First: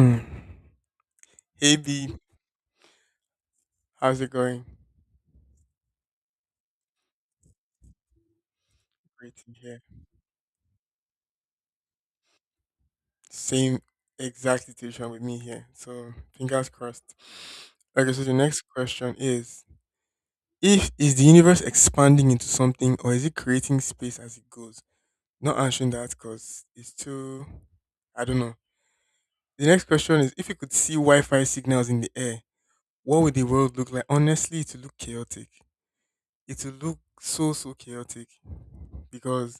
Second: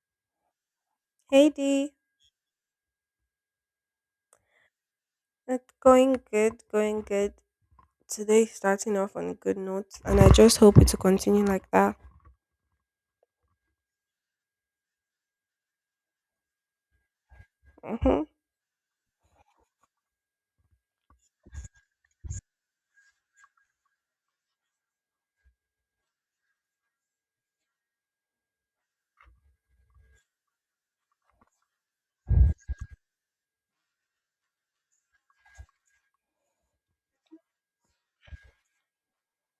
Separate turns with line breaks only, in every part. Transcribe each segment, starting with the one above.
Mm.
Hey
Hey
Dee,
B, how's it going?
it's going good, going good. Today starting off on a
Great to be
good
here.
note, and I just hope it to continue like that.
Same exact situation with me here. So fingers crossed. Okay,
Hmm.
so the next question is if is the universe expanding into something or is it creating space as it goes? Not answering that because it's too I don't know. The next question is if you could see Wi-Fi signals in the air, what would the world look like? Honestly, it would look chaotic. It would look so chaotic. Because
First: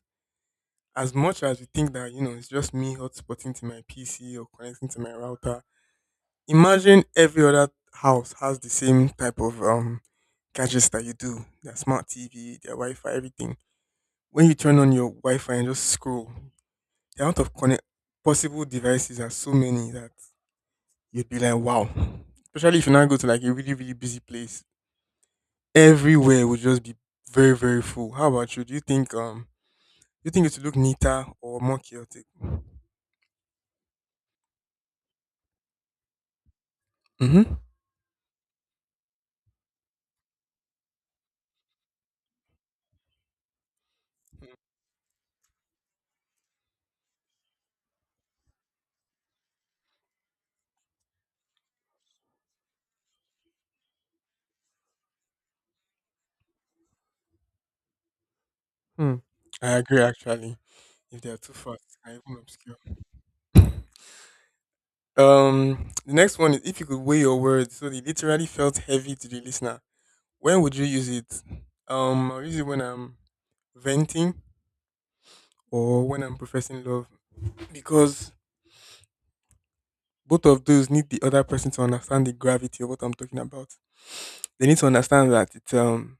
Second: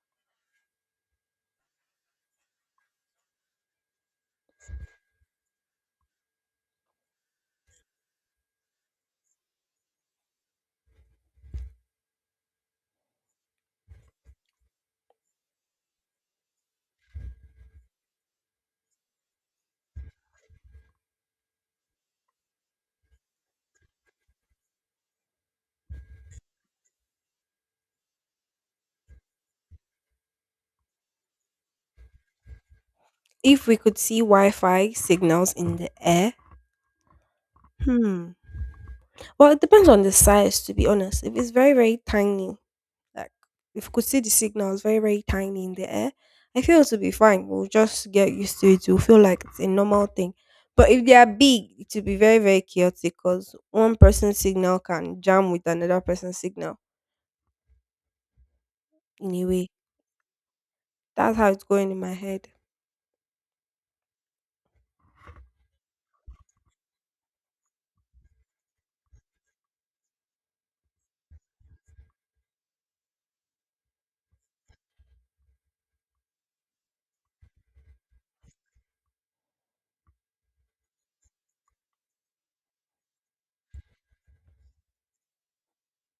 as much as you think that you know it's just me hotspotting to my PC or connecting to my router, imagine every other house has the same type of gadgets that you do. Their smart TV, their Wi-Fi, everything. When you turn on your Wi-Fi and just scroll, the amount of connect possible devices are so many that you'd be like, wow. Especially if you now go to like a really really busy place, everywhere would just be very very full. How about you? Do you think it would look neater or more chaotic?
If we could see Wi-Fi signals in the air,
Mm-hmm.
hmm. Well, it depends on the size, to be honest. If it's very, very tiny, like if we could see the signals very, very tiny in the air, I feel it will be fine. We'll just get used to it. We'll feel like it's a normal thing. But if they are big, it will be very, very chaotic because one person's signal can jam with another person's signal
Hmm.
in a way.
I agree actually. If they are
That's
too
how it's
fast,
going in
it
my
can even
head.
obscure. The next one is if you could weigh your words so they literally felt heavy to the listener. When would you use it? I'll use it when I'm venting or when I'm professing love because both of those need the other person to understand the gravity of what I'm talking about. They need to understand that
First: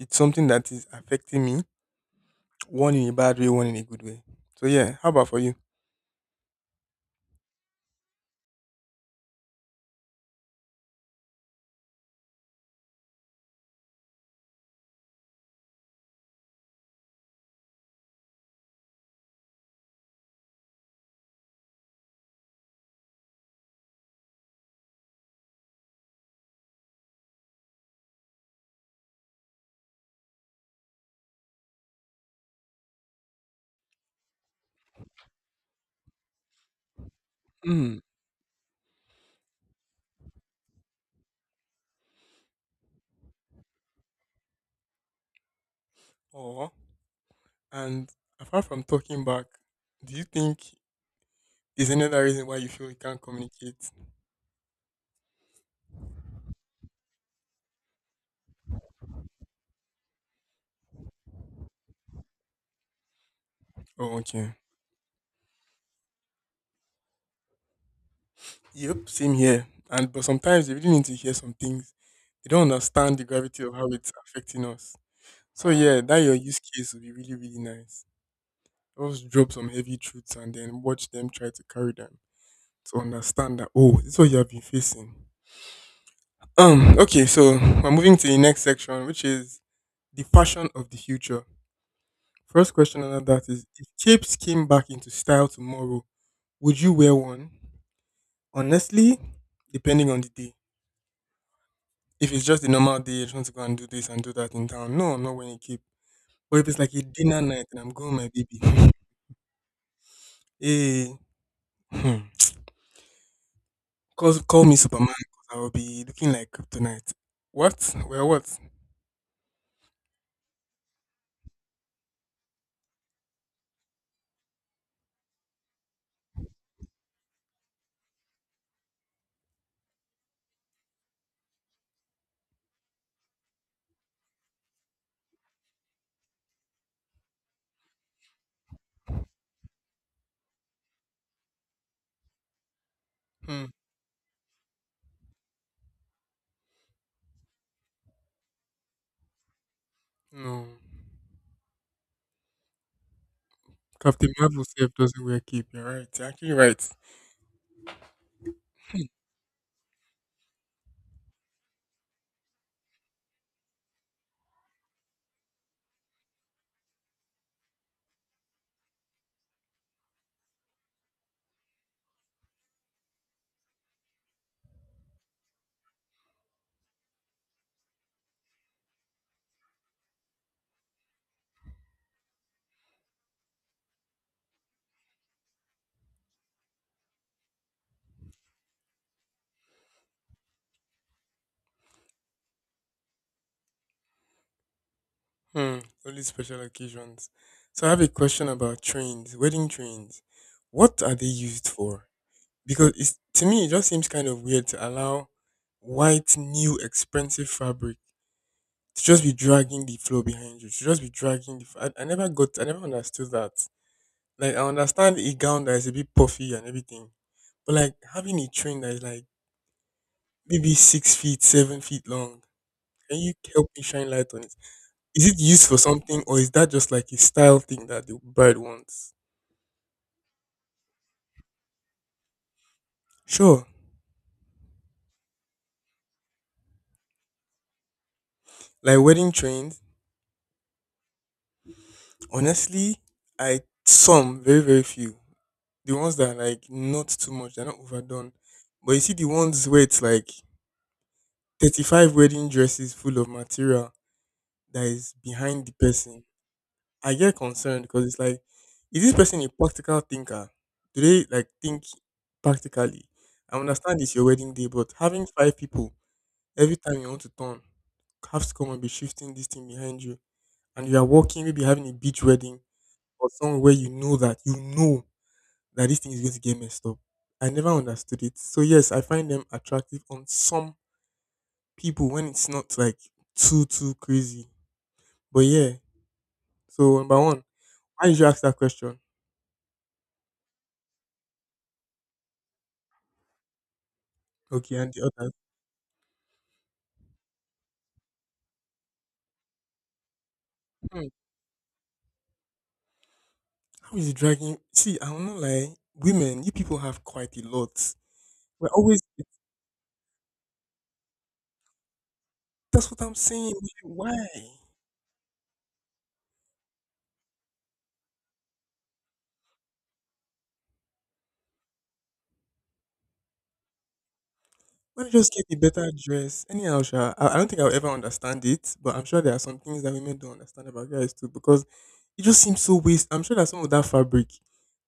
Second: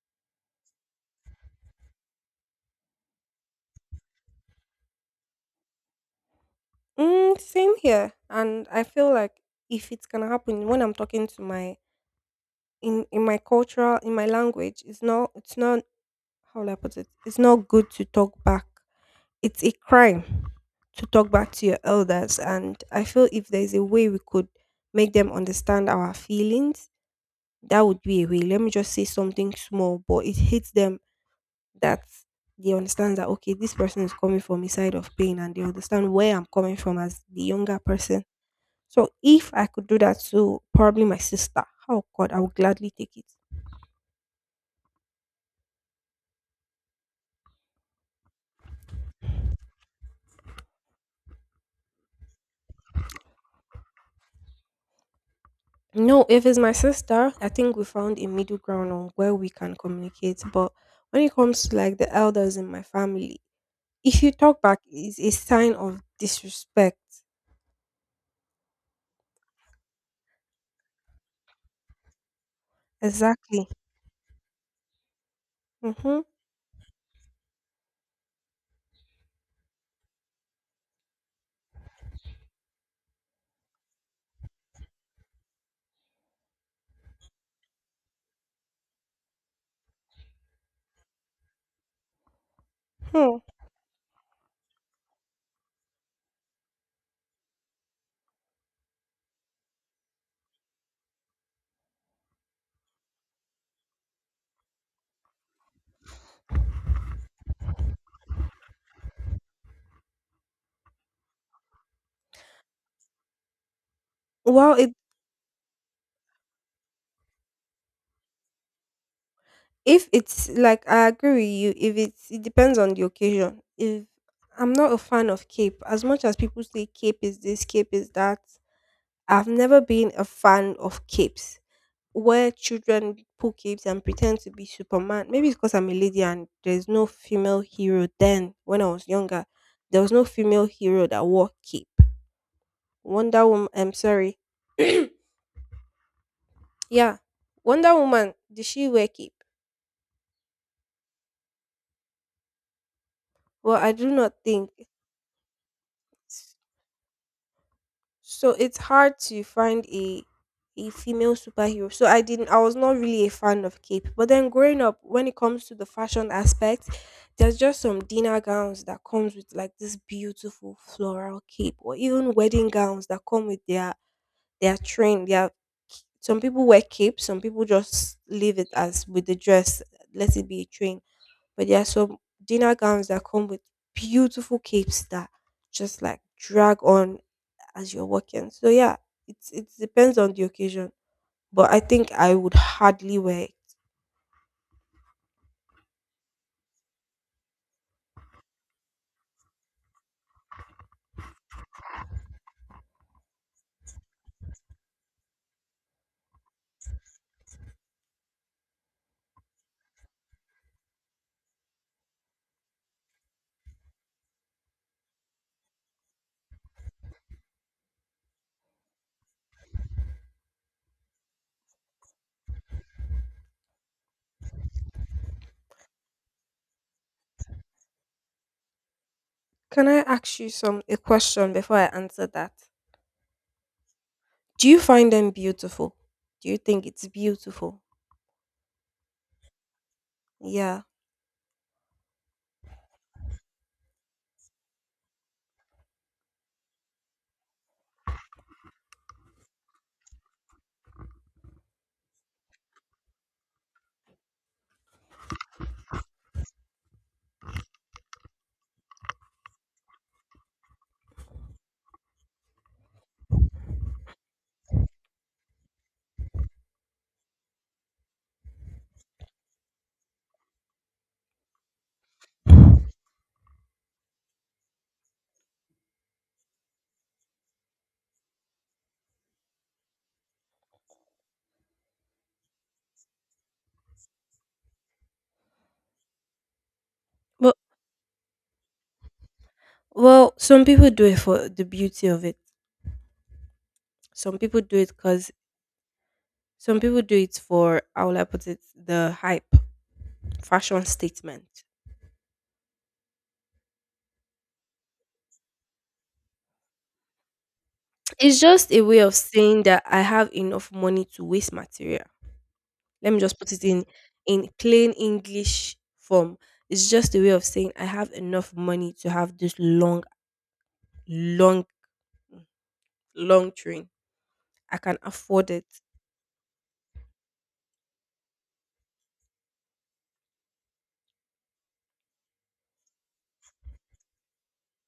it's something that is affecting me, one in a bad way, one in a good way. So yeah, how about for you?
Mm, same here. And I feel like if it's gonna happen when I'm talking to my in my cultural in my language, it's not, how will I put it? It's not good to talk back. It's a crime to talk back to your elders. And I feel if there's a way we could make them understand our feelings, that would be a way. Let me just say something small, but it hits them that they understand that okay, this person is coming from a side of pain and they understand where I'm coming from as the younger
Hmm.
person. So if I could do that to probably my sister, oh god, I would gladly take it.
Or And apart from talking back, do you think is any other reason why you feel you can't communicate?
No, if it's my sister, I think we found a middle ground on where we can communicate. But when it comes to like the elders in my family,
Oh,
if you
okay.
talk back, is a sign of disrespect.
Yep, same here. And but sometimes you really need to hear some things. You don't understand the gravity
Exactly.
of how it's affecting us. So yeah, that
Mm-hmm.
your use case would be really, really nice. Just drop some heavy truths and then watch them try to carry them to understand that oh, this is what you have been facing. Okay, so we're moving to the next section, which is the fashion of the future. First question under
Hmm.
that is if capes came back into style tomorrow, would you wear one? Honestly, depending on the day. If it's just a normal day, I just want to go and do this and do that in town. No, I'm not wearing a cape. But if it's like a dinner night and I'm going with my baby, hey, hmm, call me
Well, it
Superman 'cause I will be looking like Kryptonite. What? Well, what?
if it's like I agree with you, if it depends on the occasion. If I'm not a fan of cape, as much as people say cape is this, cape is that, I've never been a fan of capes where children pull capes and pretend to be Superman. Maybe it's because I'm a lady and there's no female hero then when I was younger. There was no female hero that wore cape. Wonder
Hmm,
Woman, I'm sorry. Yeah. Wonder Woman, did she wear cape?
no.
Well, I do
Captain
not
Marvel
think.
self doesn't wear cape. You're right. You're actually right.
So it's hard to find a female superhero. So I was not really a fan of cape. But then growing up, when it comes to the fashion aspect, there's just some dinner gowns that comes with like this beautiful floral cape, or even wedding gowns that come with their train. Their Some people wear capes, some people just leave it as with the dress, let it be a train. But there are some dinner gowns that come with beautiful capes that just like drag on as you're working. So yeah, it depends on the occasion, but I think I would hardly wear it.
Hmm. Only special occasions. So I have a question about trains, wedding trains. What are they used for? Because it's, to me, it just seems kind of weird to allow white, new, expensive fabric to just be dragging the floor behind you. To just be dragging the. F- I never got. I never understood that. Like I understand a gown that is a bit puffy and everything, but like having a train that is like maybe 6 feet, 7 feet long. Can you help me shine light on it? Is it used for something or is that just like a style thing that the bride wants?
Can I ask you some a question before I answer that?
Sure.
Do you find them beautiful? Do you think it's beautiful?
Like wedding trains,
Yeah.
honestly, I some very very few. The ones that are like not too much, they're not overdone. But you see the ones where it's like 35 wedding dresses full of material that is behind the person. I get concerned because it's like, is this person a practical thinker? Do they like think practically? I understand it's your wedding day, but having five people every time you want to turn, have come and be shifting this thing behind you. And you are walking, maybe having a beach wedding or somewhere where you know that this thing is going to get messed up. I never understood it. So yes, I find them attractive on some people when it's not like too crazy. But yeah, so number one,
Well,
why did you ask that question?
well, some people do it for the beauty of it. Some people
Okay,
do it
and the
because
other,
some people do it for, how will I put it, the hype, fashion
hmm,
statement.
how is it dragging? See, I will not lie. Women, you people have quite a lot.
It's
We're
just a way
always.
of saying that I have enough money to waste material.
That's what
Let
I'm
me just put
saying.
it in
Why?
plain English form. It's just a way of saying I have enough money to have this long, long, long train. I can
Why don't you just
afford
get a
it.
better dress? Anyhow, sha, I don't think I'll ever understand it, but I'm sure there are some things that women don't understand about guys too because it just seems so waste. I'm sure that some of that fabric,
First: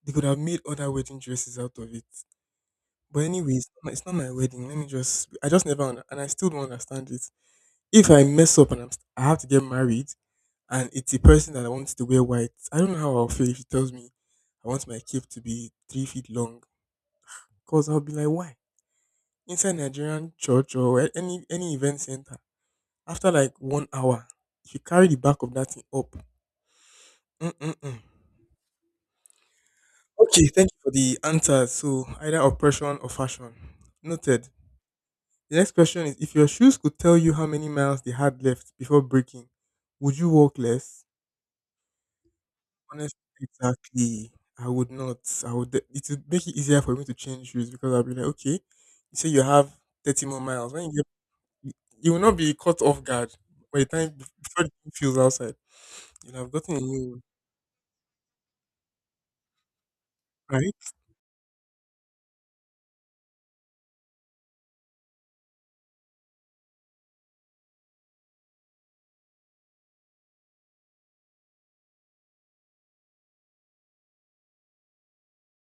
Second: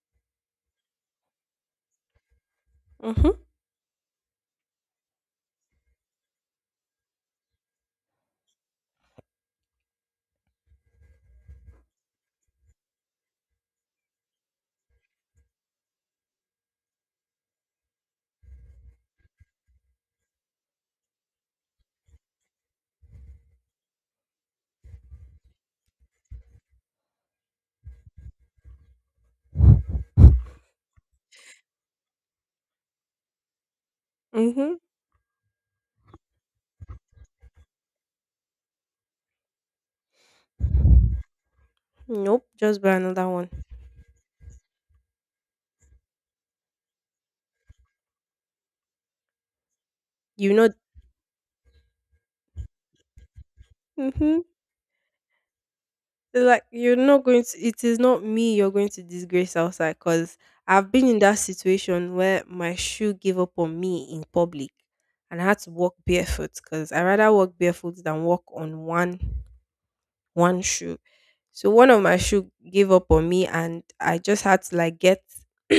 they could have made other wedding dresses out of it. But
Mm-hmm.
anyways, it's not my wedding. I just never, under, and I still don't understand it. If I mess up and I have to get married and it's a person that wants to wear white, I don't know how I'll feel if she tells me I want my cape to be 3 feet long. Because I'll be like, why? Inside Nigerian church or any event center. After like 1 hour, if you carry the back of that thing up, mm-mm-mm. Okay, thank you for the answers. So either oppression or fashion. Noted.
Mm-hmm.
The next question is if your shoes could tell you how many miles they had left before breaking, would you walk less?
Nope. Just buy
Honestly,
another one.
exactly. I would not. It would make it easier for me to change shoes because I'll be like, okay, you say you have 30 more
You know.
miles. When you get You will not be caught off guard by the time
Mm-hmm.
before the thing feels outside. You'll have
Like
gotten a
you're
new one,
not going to. It is not me. You're going to disgrace outside because
right?
I've been in that situation where my shoe gave up on me in public, and I had to walk barefoot because I rather walk barefoot than walk on one shoe. So one of my shoe gave up on me and I just had to like get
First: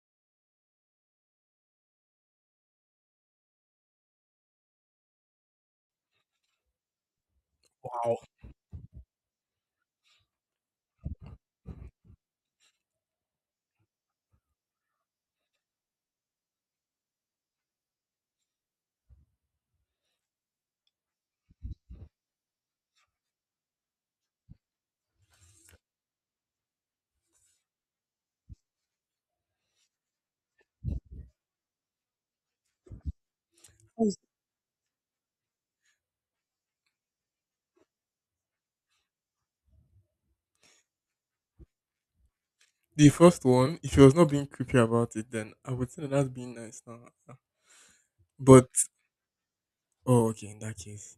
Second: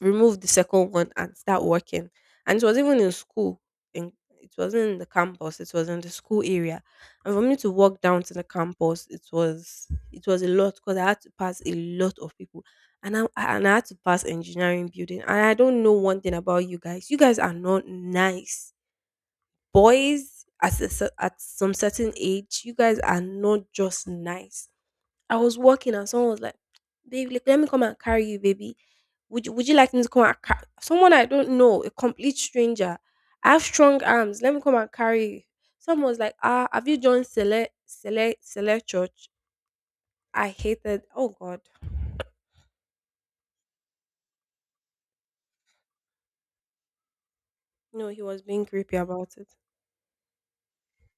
remove the second one and start working. And it was even in school. In, it wasn't in the campus, it was in the school area. And for me to walk
Wow.
down to the campus, it was a lot because I had to pass a lot of people. And I had to pass engineering building. And I don't know one thing about you guys. You guys are not nice. Boys at, a, cer- At some certain age, you guys are not just nice. I was walking and someone was like, "Babe, like, let me come and carry you, baby. Would you like me to come and carry someone I don't know, a complete stranger? I have strong arms. Let me come and carry you." Someone was like, "Ah, have you joined select church?" I hated. Oh God,
The first one, if he was not being creepy about it, then I would say that that's being nice now.
no, he was being
But
creepy about it.
oh, okay, in that case,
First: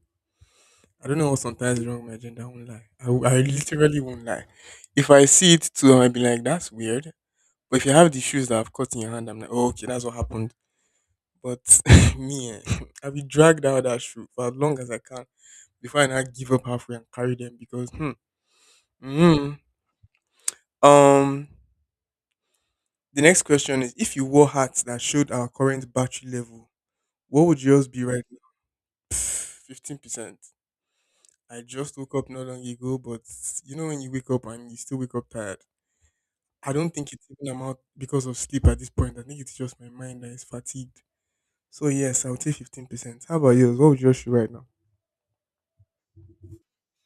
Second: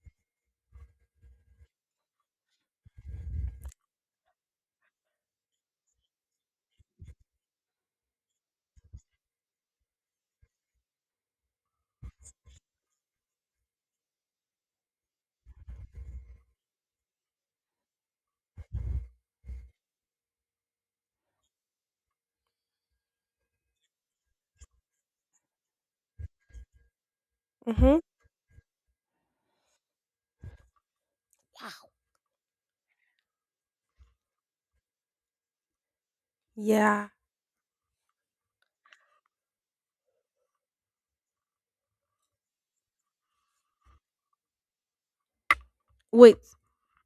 I don't know what sometimes wrong with my agenda. I won't lie. I literally won't lie. If I see it too, I might be like, that's weird. But if you have the shoes that I've caught in your hand, I'm like, oh, okay, that's what happened. But me, eh, I'll be dragged out that shoe for as long as I can before I now give up halfway and carry them because, hmm, mm, um, the next question is if you wore hats that showed our current battery level, what would yours
Mm-hmm.
be right 15%. I
Wow.
just woke up not long ago, but you know when you wake up and you still wake up tired. I don't
Yeah.
think it's even amount because of sleep at this point. I think it's just my mind that is fatigued. So yes, I would say 15%. How about yours? What would you show right now?
Wait,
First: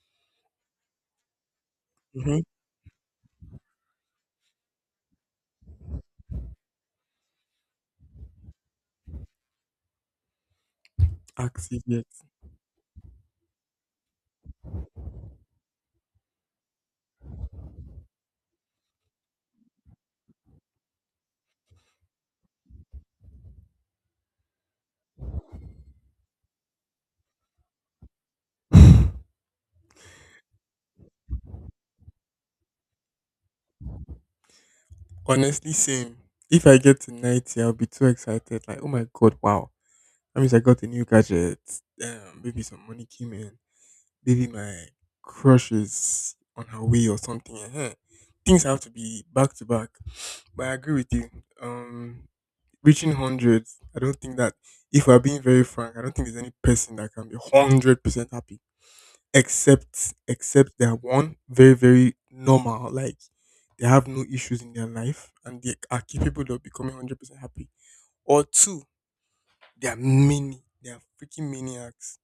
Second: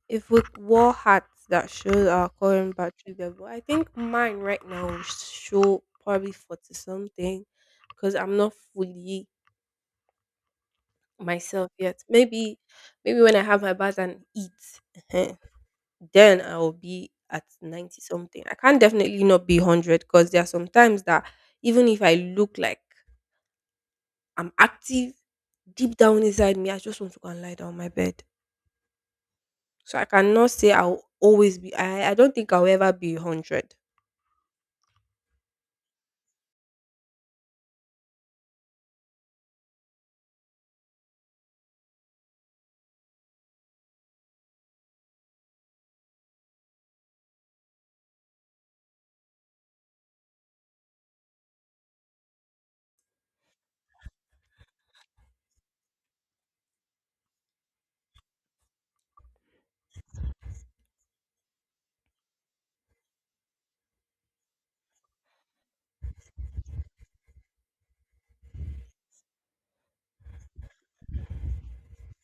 if we wore hats that show our
Mm-hmm.
current battery level, I think mine right now will show probably 40 something because I'm not fully myself
Active
yet.
yet.
Maybe when I have my bath and eat, ehen, then I will be at 90 something. I can't definitely not be 100 because there are some times that even if I look like I'm active, deep down inside me, I just want to go and lie down on my bed. So I cannot say I'll always be, I don't think I'll ever be 100.
Honestly, same. If I get to 90, I'll be too excited. Like, oh my god, wow. That means I got a new gadget. Damn, maybe some money came in. Maybe my crush is on her way or something. Ehen. Things have to be back to back. But I agree with you. Um, reaching hundreds, I don't think that. If we're being very frank, I don't think there's any person that can be 100% happy, except they're one very very normal. Like they have no issues in their life and they are capable of becoming 100% happy. Or two, they are many. They are freaking maniacs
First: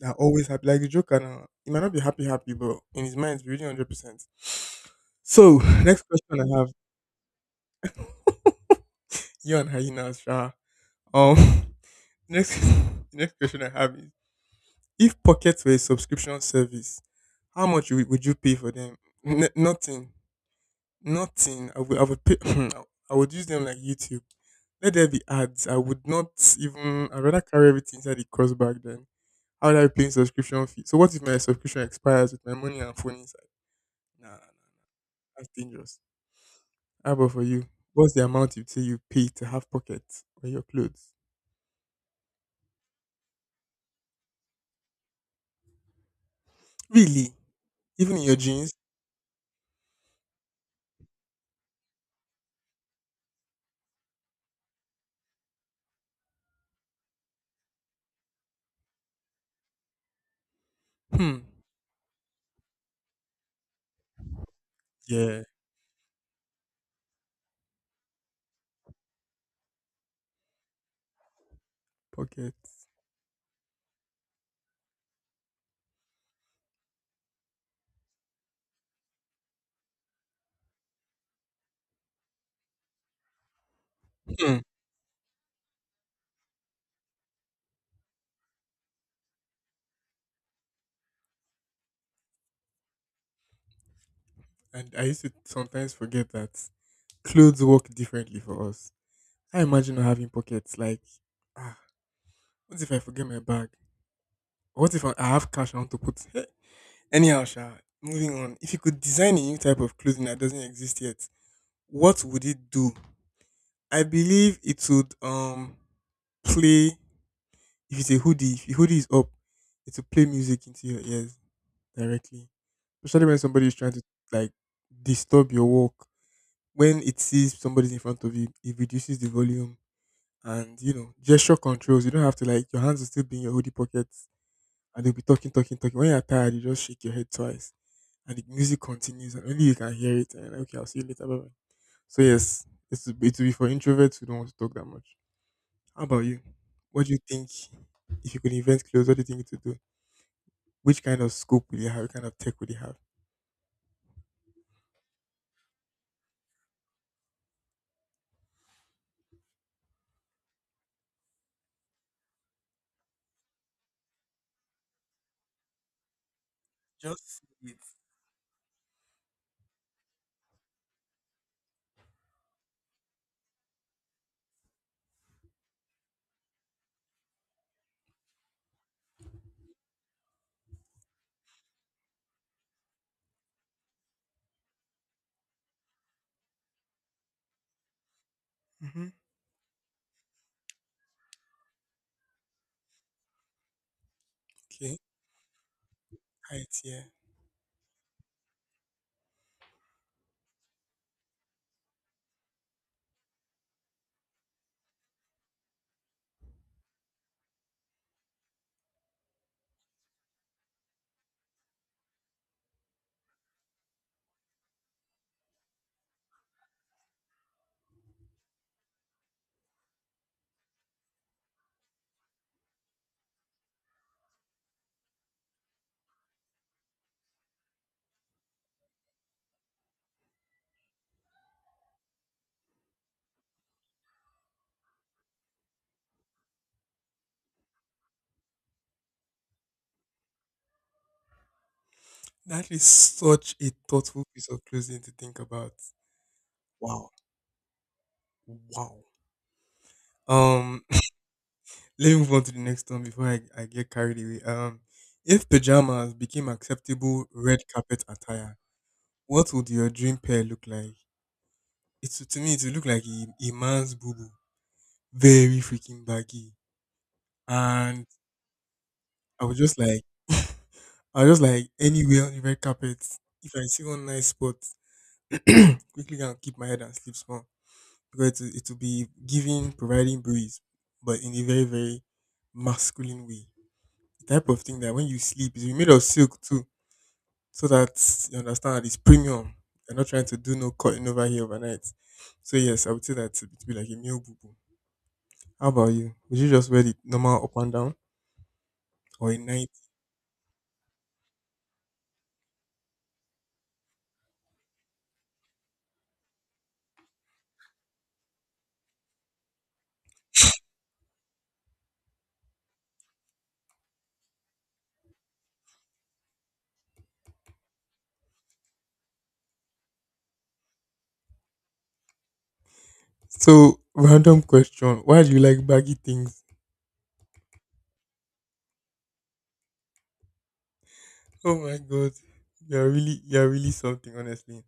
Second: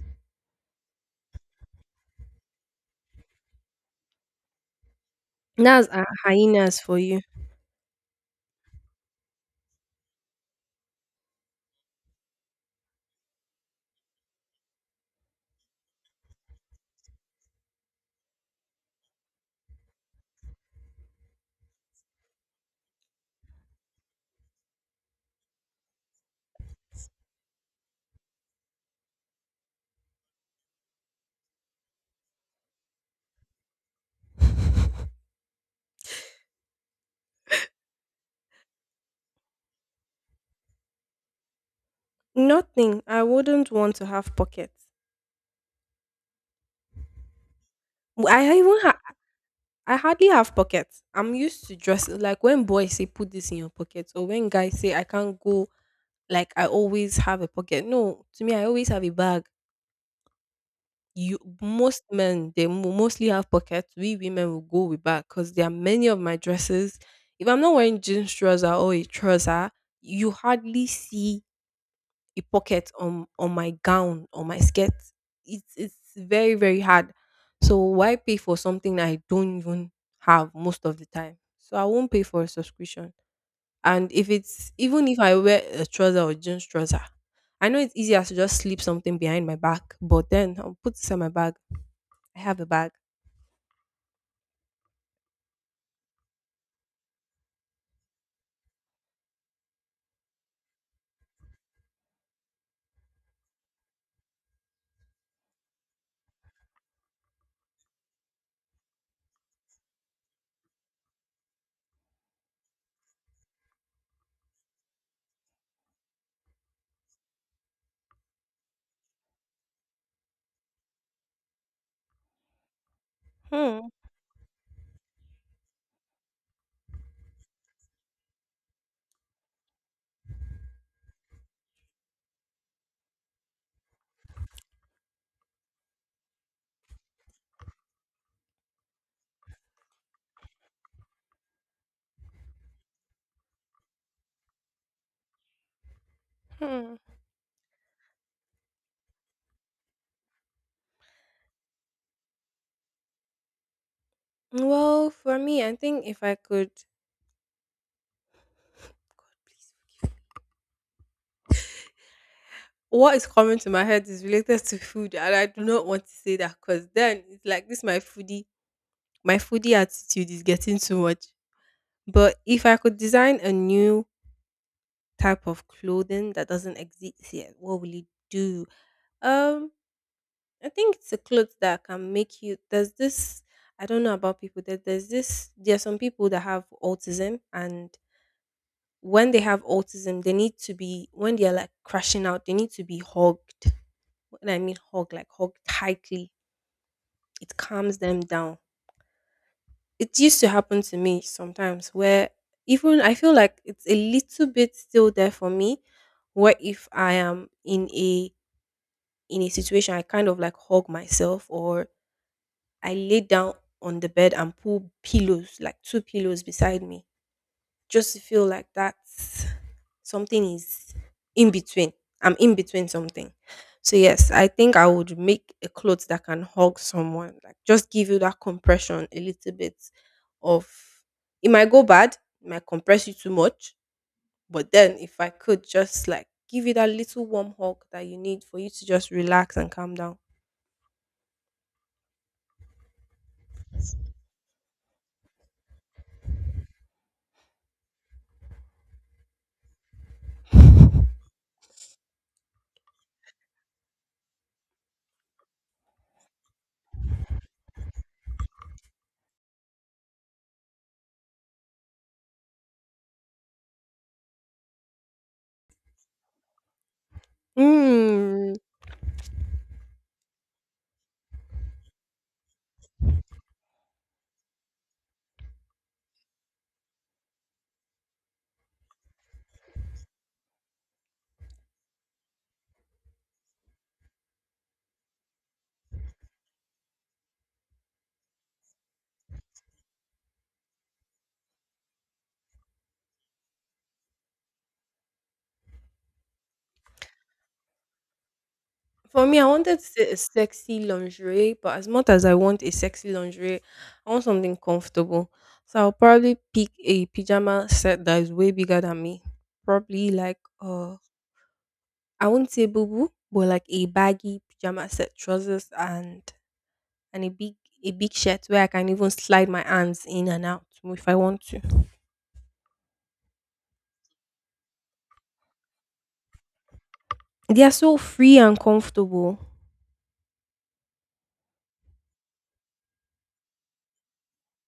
they're always happy. Like the Joker now. He might not be happy, happy, but in his mind, he's really 100%. So,
That's
next
a
question I have.
hyenas for you.
You and hyenas, Sha. Um, next, next question I have is if pockets were a subscription service, how much would you pay for them? Nothing. Nothing. I would pay. I would use them like YouTube. Let there be ads. I would not even. I'd rather carry everything inside the cost bag then. How would I be paying subscription fee? So what if my subscription expires with my money and phone inside? Nah. That's dangerous. How about for you? What's the amount you'd say you pay to have pockets on your clothes?
Nothing. I wouldn't want to have pockets.
Really? Even in
W-
your
I
jeans?
even ha- I hardly have pockets. I'm used to dress like when boys say put this in your pocket or when guys say I can't go, like I always have a pocket. No, to me I always have a bag.
Hmm.
You most men they mostly have pockets. We women will go with bag
Yeah,
because there are many of my dresses. If I'm not wearing jeans trouser or a trouser, you hardly see a
pockets.
pocket on my gown or my skirt. It's very very hard. So why pay for something that I don't even have most of the time? So I won't pay for a subscription. And if
Hmm.
it's even if I wear a trouser or jeans trouser, I know it's easier to just slip something behind my back. But then I'll put this in my bag. I have a bag.
And I used to sometimes forget that clothes work differently for us. I imagine not having pockets. Like, ah, what if I forget my bag? What if I have cash I want to put? Anyhow, Sha, moving on. If you could design a new type of clothing that doesn't exist yet, what would it do? I believe it would play if it's a hoodie, if your hoodie is up, it will play music into your ears directly. Especially when somebody is
Hmm.
trying to like disturb your walk. When it sees somebody's in front of you, it reduces the volume and gesture controls. You don't have to like your hands will still be in your hoodie pockets and they'll be talking, talking, talking. When you're tired, you just shake your head twice and the music continues and only you can hear it and you're like, okay, I'll see you later. Bye bye. So yes, it will be for introverts who don't want to talk that much. How about you?
Hmm.
What do you think if you could invent clothes, what do you think it would do? Which kind of scope will you have? What kind of tech will you have?
Well, for me, I think if I could, God, please. What is coming to my head is related to food, and I do not want to say that because then
Just
it's like
see it.
this my foodie attitude is getting too much. But if I could design a new type of clothing that doesn't exist yet, what will it do? Um, I think it's a clothes that can make you. There's this. I don't know about people. That there's this. There are some people that have autism, and
Mm-hmm.
when they have autism, they need to be, when they are like crashing out, they need to be hugged. When I mean
Okay,
hug, like hug tightly,
right here.
it calms them down. It used to happen to me sometimes where even I feel like it's a little bit still there for me. What if I am in a situation, I kind of like hug myself or I lay down on the bed and pull pillows, like two pillows beside me, just to feel like that something is in between. I'm in between something. So yes, I think I would make a clothes that can hug someone, like just give you that compression a little bit of, it might go bad, it might compress you too much, but then if I could just like give you that little warm hug that you need for you to just relax and calm down.
That is such a thoughtful piece of clothing to think about. Wow, wow. Um, let me move on to the next one before I get carried away. If pajamas became acceptable red carpet attire, what would your dream pair look like? It's to me, it would look like a man's boo boo, very freaking baggy, and
Mm.
I was just like, I was just like, anywhere on the red carpet, if I see one nice spot, quickly can keep my head and sleep small because it will be providing breeze, but in a very very masculine way. The type of thing that when you sleep is made of silk too, so that you understand that it's premium. You're not trying to do no cutting over here overnight. So yes, I would say that it would be like a male boo boo. How about you? Would you just wear the normal up and down
For
or a
me, I
night?
wanted a sexy lingerie, but as much as I want a sexy lingerie, I want something comfortable. So I'll probably pick a pajama set that is way bigger than me. Probably like I won't say boo boo, but like a baggy pajama set, trousers and and a big a big shirt where I can even slide my arms in and out if I want to.
So random question: why do you like baggy things?
They are so free and comfortable.
Oh my god. You're really something, honestly.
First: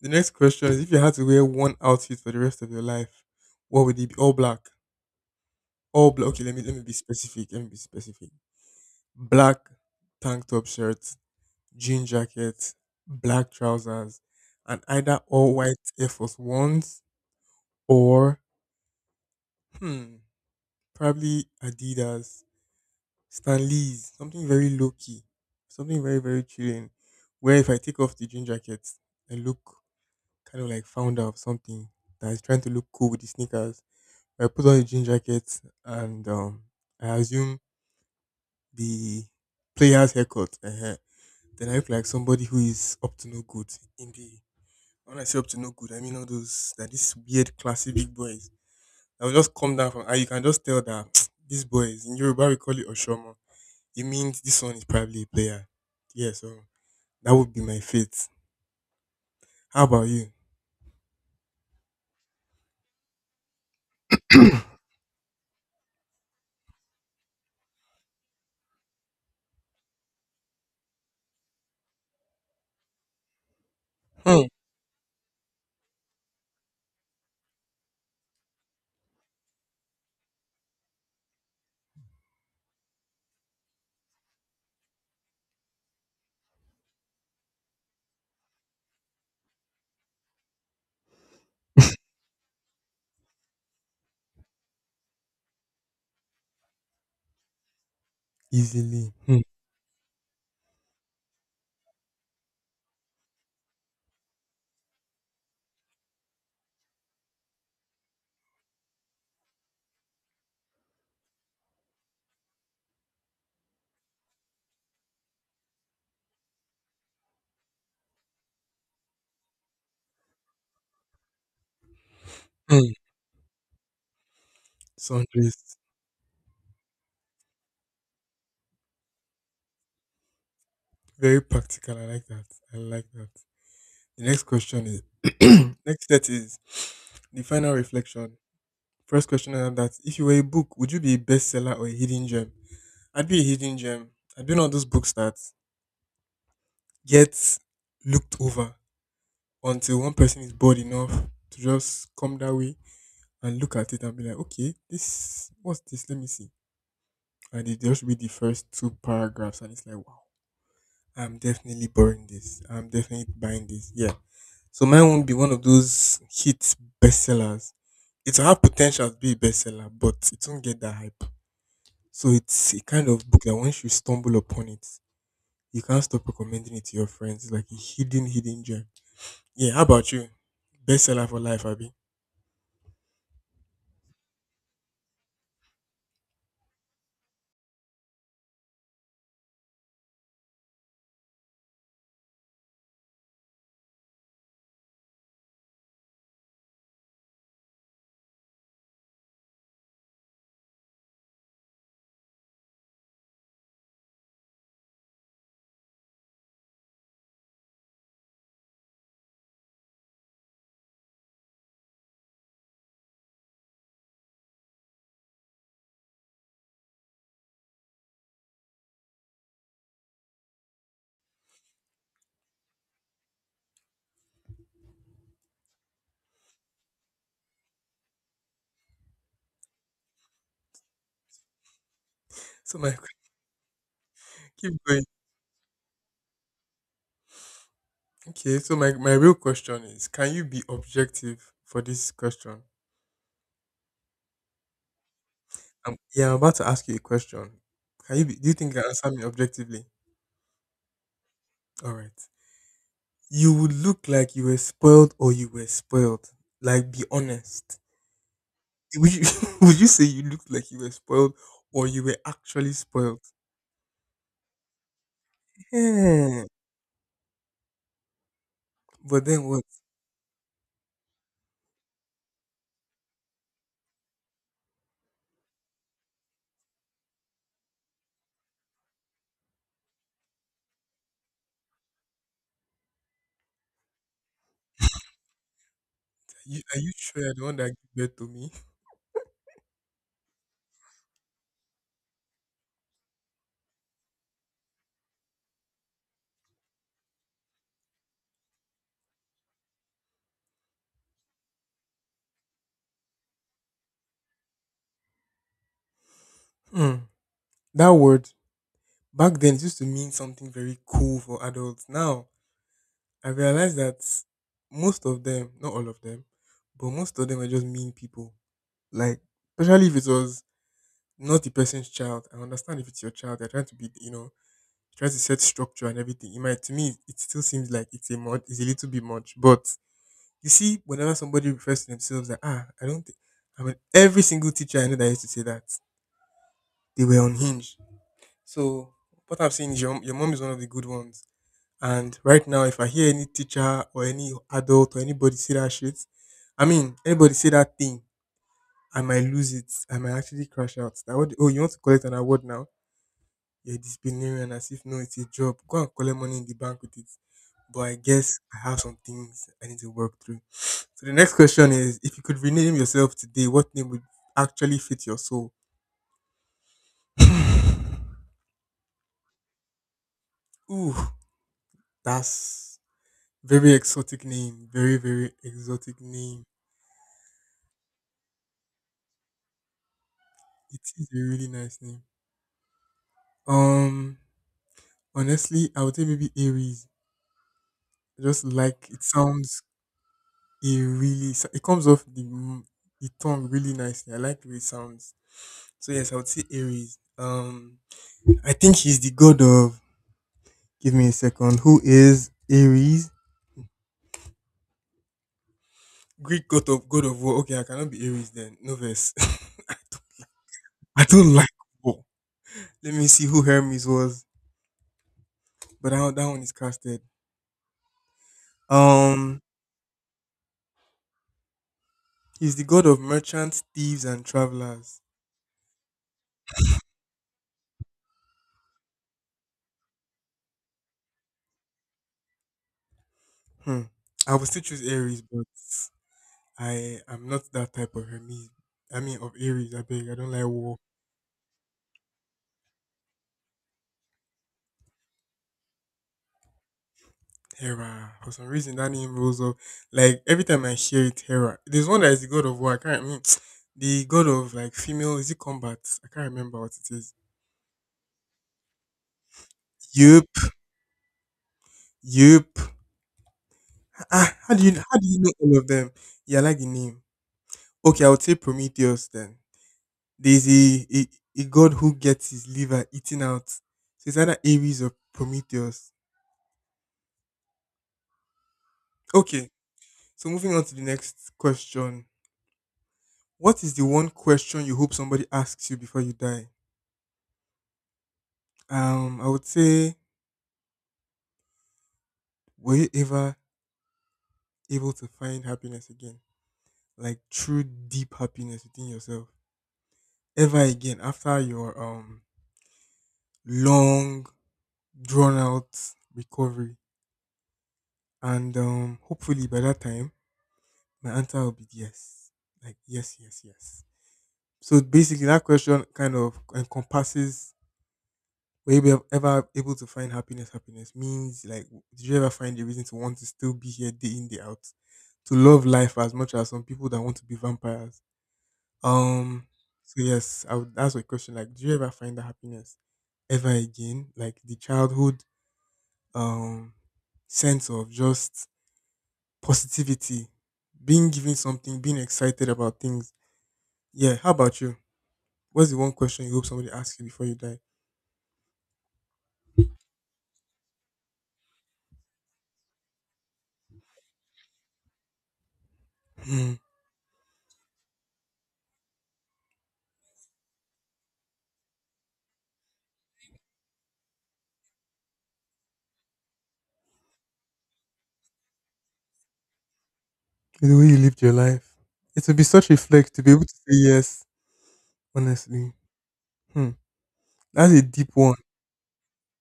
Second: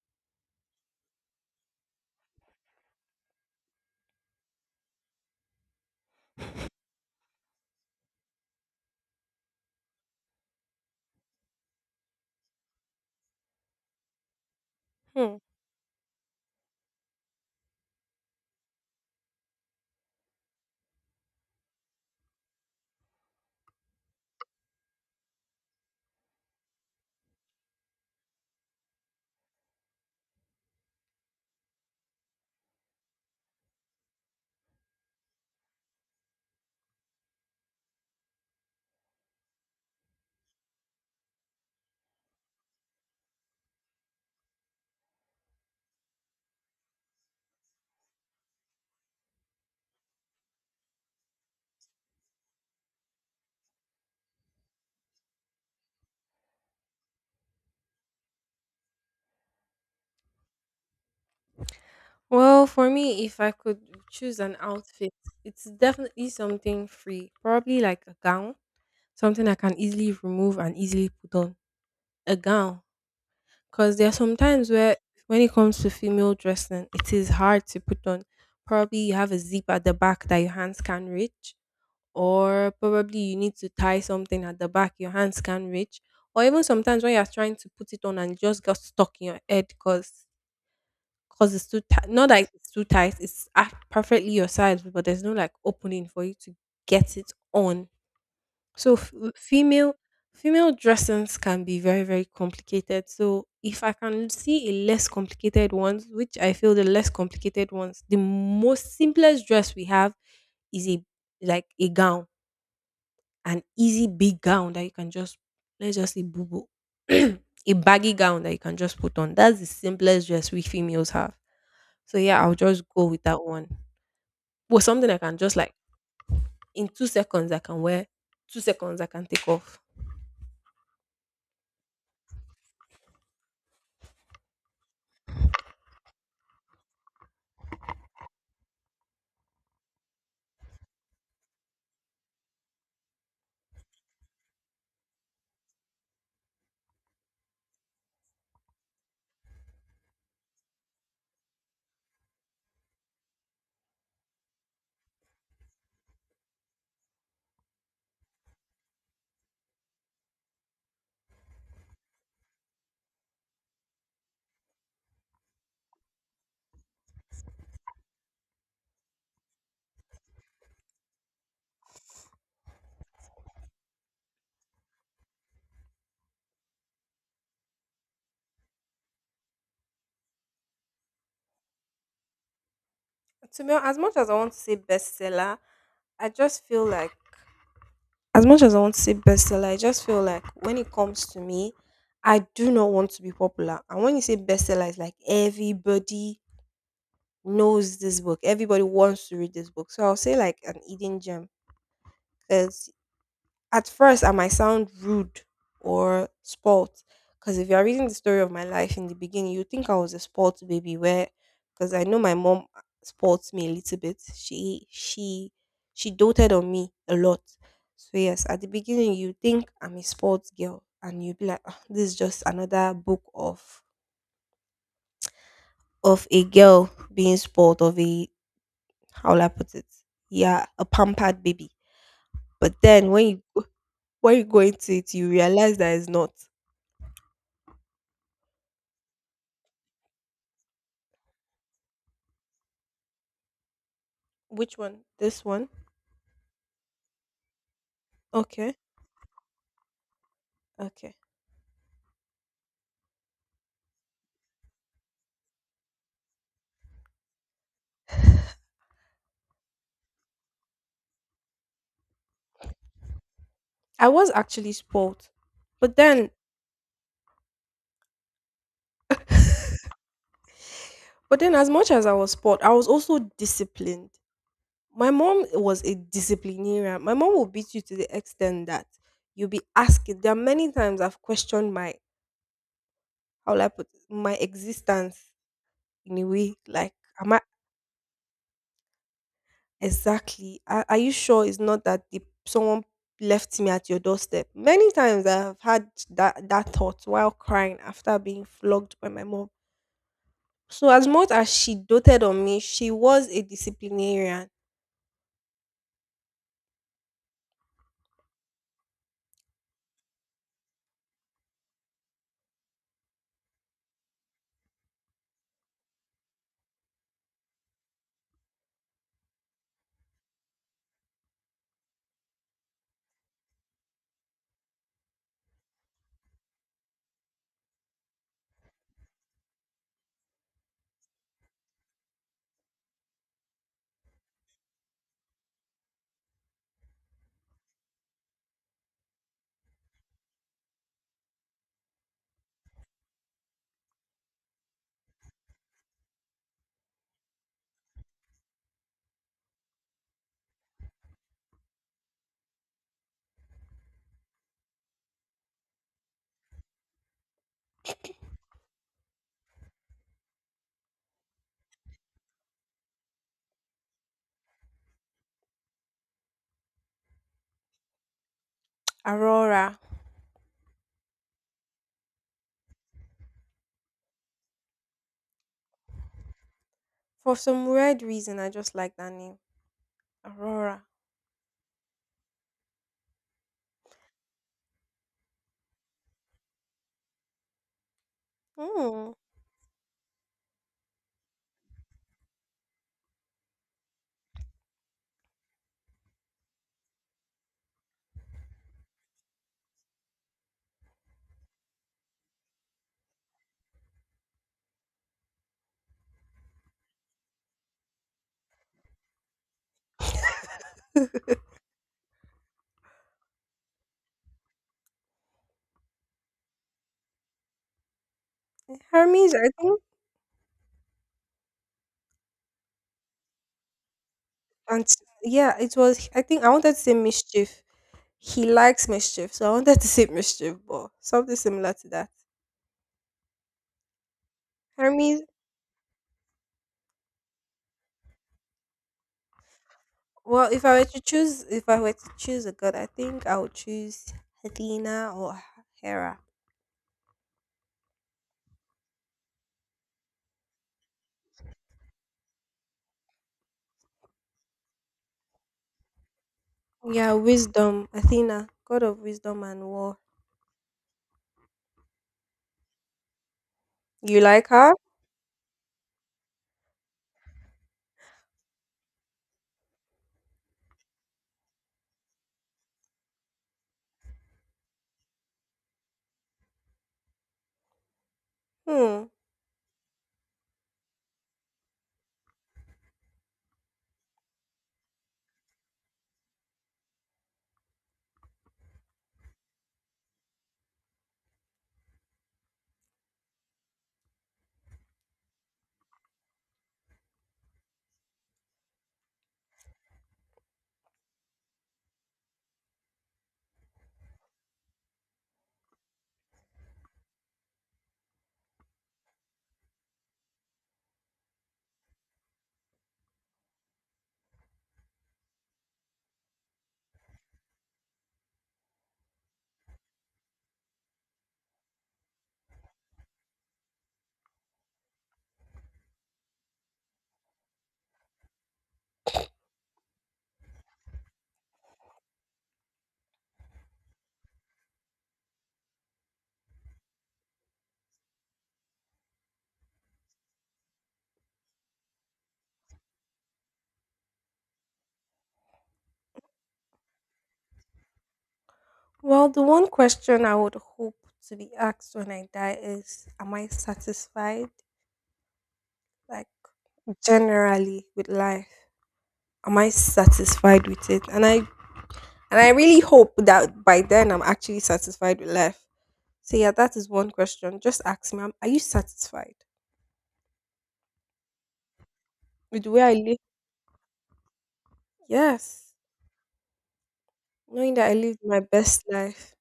The next question is if you had to wear one outfit for the rest of your life, what would it be? All black. All black. Okay, let me be specific. Let me be specific. Black tank top shirt, jean jacket, black trousers, and either
Hmm.
all white Air Force Ones or hmm, probably Adidas, Stan Lee's, something very low key, something very, very chilling. Where if I take off the jean jacket, I look kind of like founder of something that is trying to look cool with the sneakers. I put on the jean jacket and I assume the player's haircut. Then I look like somebody who is up to no good in the. When I say up to no good, I mean all those that these weird classy big boys. I will just come down from, and you can just tell that these boys in Yoruba we call it Oshomo. It means this one is probably a player. Yeah, so that would be my fate. How about you?
Well, for me, if I could choose an outfit, it's definitely something free, probably like a gown, something I can easily remove and easily put on. A gown, because there are some
Hmm.
times where, when it comes to female dressing, it is hard to put on. Probably you have a zip at the back that your hands can't reach, or probably you need to tie something at the back your hands can't reach, or even sometimes when you're trying to put it on and it just got stuck in your head because 'cause it's too tight. Not that it's too tight, it's ac perfectly your size, but there's no, like, opening for you to get it on. So
Easily.
f
Hmm.
female dressings can be very, very complicated. So if I can see a less complicated ones, which I feel the less complicated ones, the most simplest dress we have is a like, a gown, an easy big gown that you can just let's just say boobo. A baggy gown that you can just put on. That's the simplest dress we females have. So yeah, I'll just
Hmm.
go with that one. But something I can just
Sundries.
like in 2 seconds I can wear, 2 seconds I can take off.
Very practical. I like that. I like that. The next question is next set is the final reflection. First question is that if you were a book, would you be a bestseller or a hidden gem? I'd be a hidden gem. I'd be one of those books that gets looked over until one person is bored enough to just come that way and look at it and be like, okay, this what's this? Let me see. And they just read the first two paragraphs and it's like, wow, I'm definitely borrowing this. I'm definitely buying this. Yeah. So mine won't be one of those hit bestsellers. It'll have potential to be a bestseller, but it won't get that hype. So it's a kind of book that once you stumble upon it, you can't stop recommending it to your friends. It's like a hidden, hidden gem. Yeah, how about you? Bestseller for life, Abby.
To me, as much as I want to say bestseller, I just feel like as much as I want to say bestseller, I just feel like when it comes to me, I do not want to be popular. And when you say bestseller, it's like everybody knows this book. Everybody wants to read this book. So I'll say like an hidden gem. Because at first, I might sound rude or spoilt because if you are reading the story of my life in the beginning, you think I was a spoilt baby. Where, because I know my mom spoilt me a little bit. She she doted on me a lot. So yes, at the beginning, you think I'm a spoilt girl, and you be like, "Ah, this is just another book of a girl being spoiled of a how will I put it? Yeah, a pampered baby." But
So my
then when you go
keep
into
going.
it, you realize that it's not.
Okay, so my real question is can you be objective for this question?
Which one? This one?
Yeah, I'm about to ask you a question. Do you think
Okay.
you can answer me objectively?
Okay.
All right. You would look like you were spoiled or you were spoiled. Like, be honest. Would you, would you say you looked like you were spoiled or you were actually spoiled?
I was actually spoiled. But then
Yeah. But then what? Are
as much as I was spoiled, I was also disciplined. My mom was a disciplinarian. My mom will beat you to the extent that you'll be asking. There are many times I've questioned my how will I put it, my existence in a way.
you, are you
Like,
sure
am
you're
I
the one that gave birth to me?
exactly are you sure it's not that the, someone left me at your doorstep? Many times I've had that thought while crying after being flogged by my mom. So as much as she doted on me, she was a disciplinarian.
Hmm. That word back then it used to mean something very cool for adults. Now I realize that most of them, not all of them, but most of them are just mean people. Like, especially if it was not the person's child. I understand if it's your child, they're trying to be, try to set structure and everything. It might to me it still seems like it's a little bit much. But you see, whenever somebody refers to themselves that I don't think I mean every single teacher I know that used to say that they were unhinged. So what I'm saying is your mom is one of the good ones. And right now if I hear any teacher or any adult or anybody say that shit, I mean anybody say that thing, I might lose it. I might actually crash out. That what oh you want to collect an award now? You're a disciplinarian as if no, it's a job. Go and collect money in the bank with it. But I guess I have some things I need to work through. So the next question is if you could rename yourself today, what name would actually fit your soul?
Aurora.
Ooh, that's very exotic name. Very, very exotic name.
For some weird reason, I just like that name.
It
Aurora.
is a really nice name. Um, honestly, I would say maybe Aries. I just like it
Hmm.
sounds. It comes off the the tongue really nicely. I like the way it sounds. So yes, I would say Aries. I think he's the god of. Give me a second. Who is Aries? Greek god of war. Okay, I cannot be Aries then. No verse. I don't like war. Let me see who Hermes was, but that one is casted.
Hermes,
Um,
I think,
he's the god of merchants, thieves, and
and
travelers.
yeah, it was. I think I wanted to say mischief. He likes mischief, so I wanted to say mischief, but something similar to that.
Hmm. I would still choose Aries,
Hermes.
but I am not that type of Hermes. I mean, of Aries. I beg. I don't like
Well, if
war.
I were to choose, if I were to choose a god, I think I would choose Athena or Hera.
Terra. For some reason, that name rolls up. Like every time I hear it, Terra. There's one that is the god of war. I can't. I mean, the god of like female. Is it combat? I can't remember what it is.
Yeah, wisdom. Athena, god of wisdom and war.
Yup. Yup.
You
Ah,
like
how do you
her?
how do you know all of them? Yeah, I like the name. Okay, I would say Prometheus then. There's a god who gets his liver eaten out. So it's either Ares or Prometheus.
Hmm.
Okay, so moving on to the next question. What is the one question you hope somebody asks you before you die? I would say, were you ever able to find happiness again, like true deep happiness within yourself, ever again after your long drawn out recovery? And hopefully by that time, my answer will be yes, like yes, yes, yes. So basically, that question kind of encompasses, were you ever able to find happiness? Happiness means like, did you ever find a reason to want to still be here day in day out, to love life as much as some people that want to be vampires? Um. So yes, I would ask a question like, do you ever find that happiness ever again? Like the childhood um sense of just positivity, being given something, being excited about things. Yeah. How about you? What's the one question you hope somebody asks you before you die?
Well, the one question I would hope to be asked when I die is am I satisfied? Like,
Hmm.
generally, with life, am I satisfied with it? And I really hope that by then I'm actually satisfied with life. So yeah, that is one question. Just ask me, are you satisfied
The way you lived your life. It will be
with
such
the
a
way I
flex
live?
to be able to say yes, honestly.
Yes,
Hmm. That's
knowing
a
that I
deep
lived
one.
my best life,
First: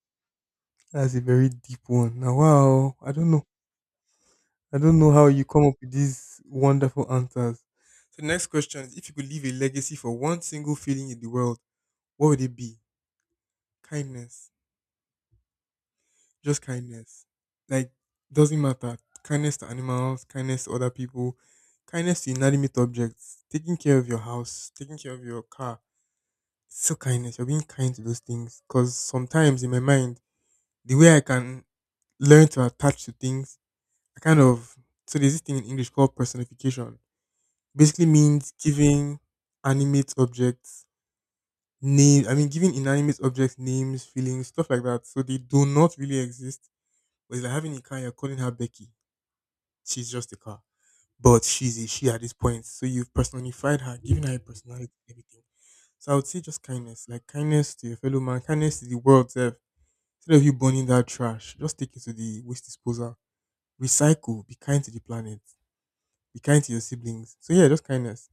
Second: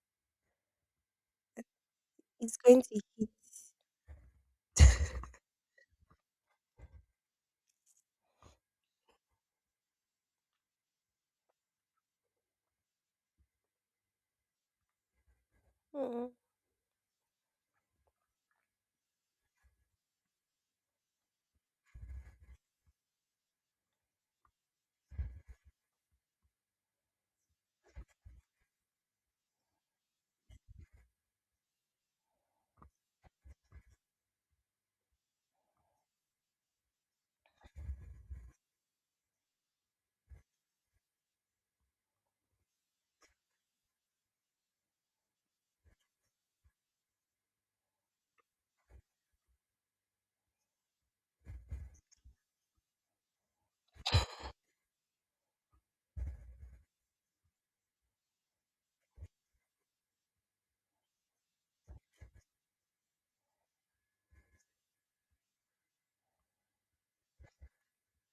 That's a very deep one. Now,
it's going
wow.
to
I
hit.
don't know. I don't know how you come up with these wonderful answers. So, next question is if you could leave a legacy for one single feeling in the world, what would it be? Kindness.
Hmm.
Just kindness. Like, doesn't matter. Kindness to animals, kindness to other people, kindness to inanimate objects, taking care of your house, taking care of your car, so kindness. You're being kind to those things. Because sometimes in my mind, the way I can learn to attach to things, I kind of so there's this thing in English called personification. Basically means giving animate objects name. I mean, giving inanimate objects names, feelings, stuff like that. So they do not really exist. But it's like having a car, you're calling her Becky. She's just a car, but she's a she at this point. So you've personified her, given her a personality, everything. So I would say just kindness, like kindness to your fellow man, kindness to the world. Self. Instead of you burning that trash, just take it to the waste disposal. Recycle. Be kind to the planet. Be kind to your siblings. So yeah, just kindness.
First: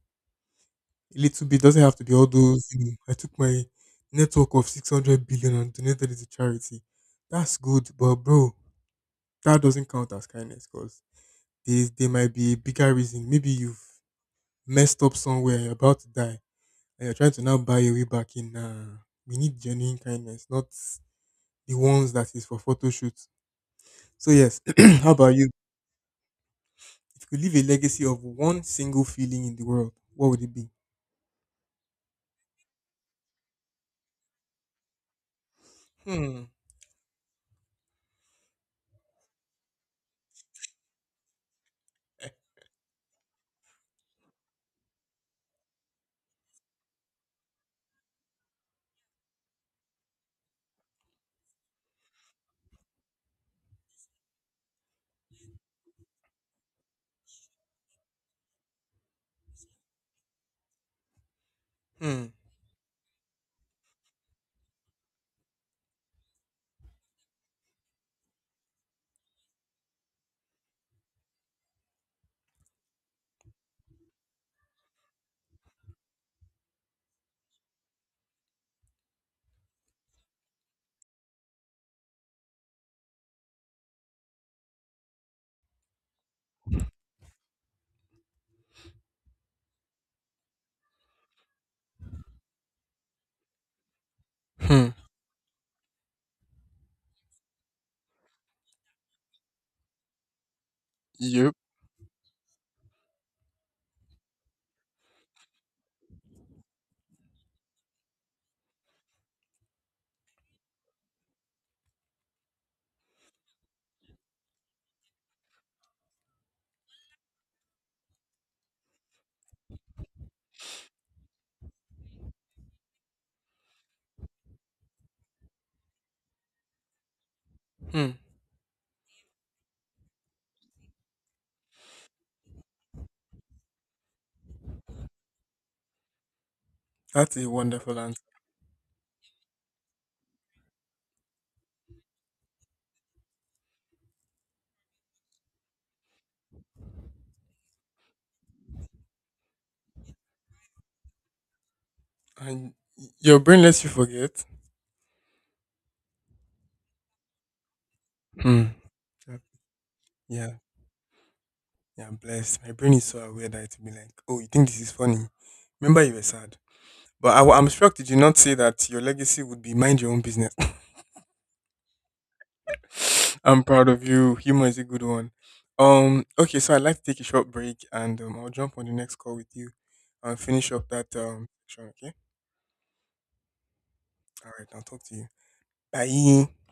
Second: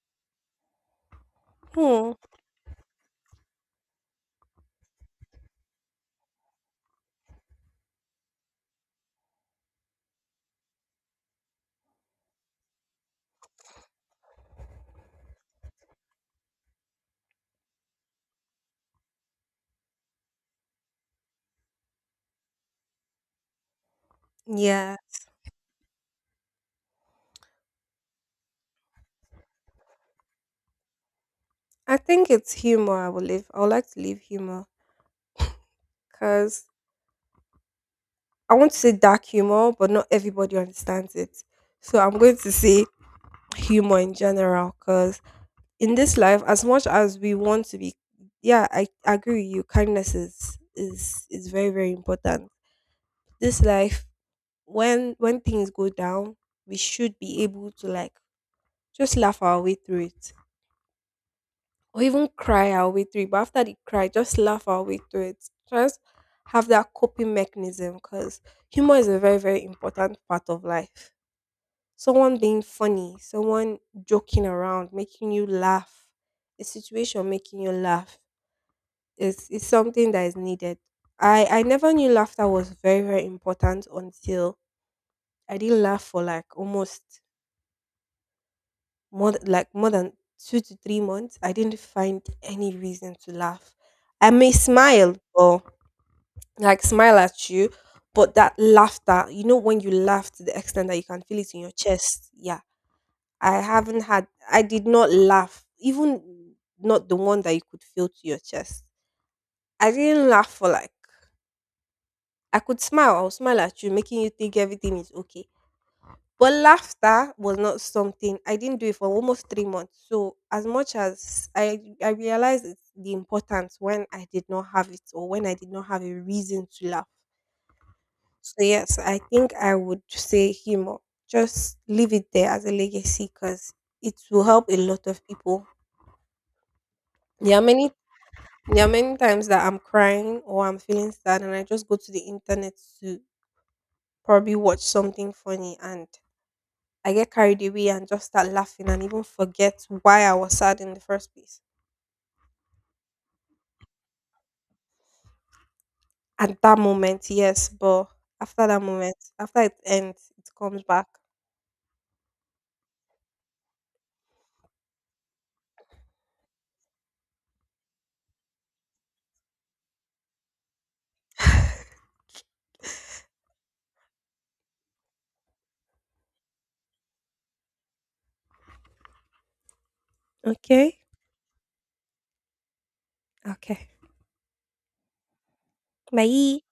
A little bit doesn't have to
Hmm.
be all those. You know, I took my network of 600 billion and donated it to charity. That's good, but bro, that doesn't count as kindness because there might be a bigger reason. Maybe you've messed up somewhere. You're about to die, and you're trying to now buy your way back in. We need genuine kindness, not the ones that is for photo shoots. So yes,
Yeah,
how about you? If you could leave a legacy of one single feeling in the world, what would it be?
I think it's humor. I will live. I would like to live humor
Hmm.
because I want to say dark humor, but not everybody understands it. So I'm
Eh,
going to say humor in general because in this life, as much as we want to be, yeah, I agree with you. Kindness is very very important. This life, when things go down, we should be able to like just laugh our way through it, or
Hmm.
even cry our way through it. But after the cry, just laugh our way through it. Just have that coping mechanism because humor is a very very important part of life, someone being funny, someone joking around, making you laugh, a situation making you laugh is something that is needed. I never knew laughter was very, very important until I didn't laugh for like almost more like more than 2 to 3 months. I didn't find any reason to laugh. I may
Hmm.
smile or like smile at you, but that laughter, you know, when you laugh to the extent that you can feel it
Yep.
in your chest, yeah, I haven't had I did not laugh, even not the one that you could feel to your chest. I didn't laugh for like I could smile, I'll smile at you, making you think everything is okay. But laughter was not something, I didn't do it for almost 3 months. So as much as I realized it's the importance when I did not have it or when I did not have a reason to laugh.
Hmm.
So yes, I think I would say humor. Just leave it there as a legacy because it will help a lot of people.
That's a
There are many
wonderful answer.
There are many times that I'm crying or I'm feeling sad, and I just go to the internet to probably watch something funny, and I get carried away and just start laughing and even forget why I was sad in the first place.
And your brain lets you forget.
At that moment, yes, but
Hmm.
after that moment,
Yeah.
after it ends, it
Yeah.
comes back.
Yeah, I'm blessed. My brain is so aware that it'll be like, oh, you think this is funny? Remember you were sad. But I am shocked. Did you not say that your legacy would be mind your own business? I'm proud of you. Humor is a good one. Okay. So I'd like to take a short break, and I'll jump on the next call with you, and finish up
Okay,
that section. Okay.
okay.
All right. I'll talk to you. Bye.
Bye.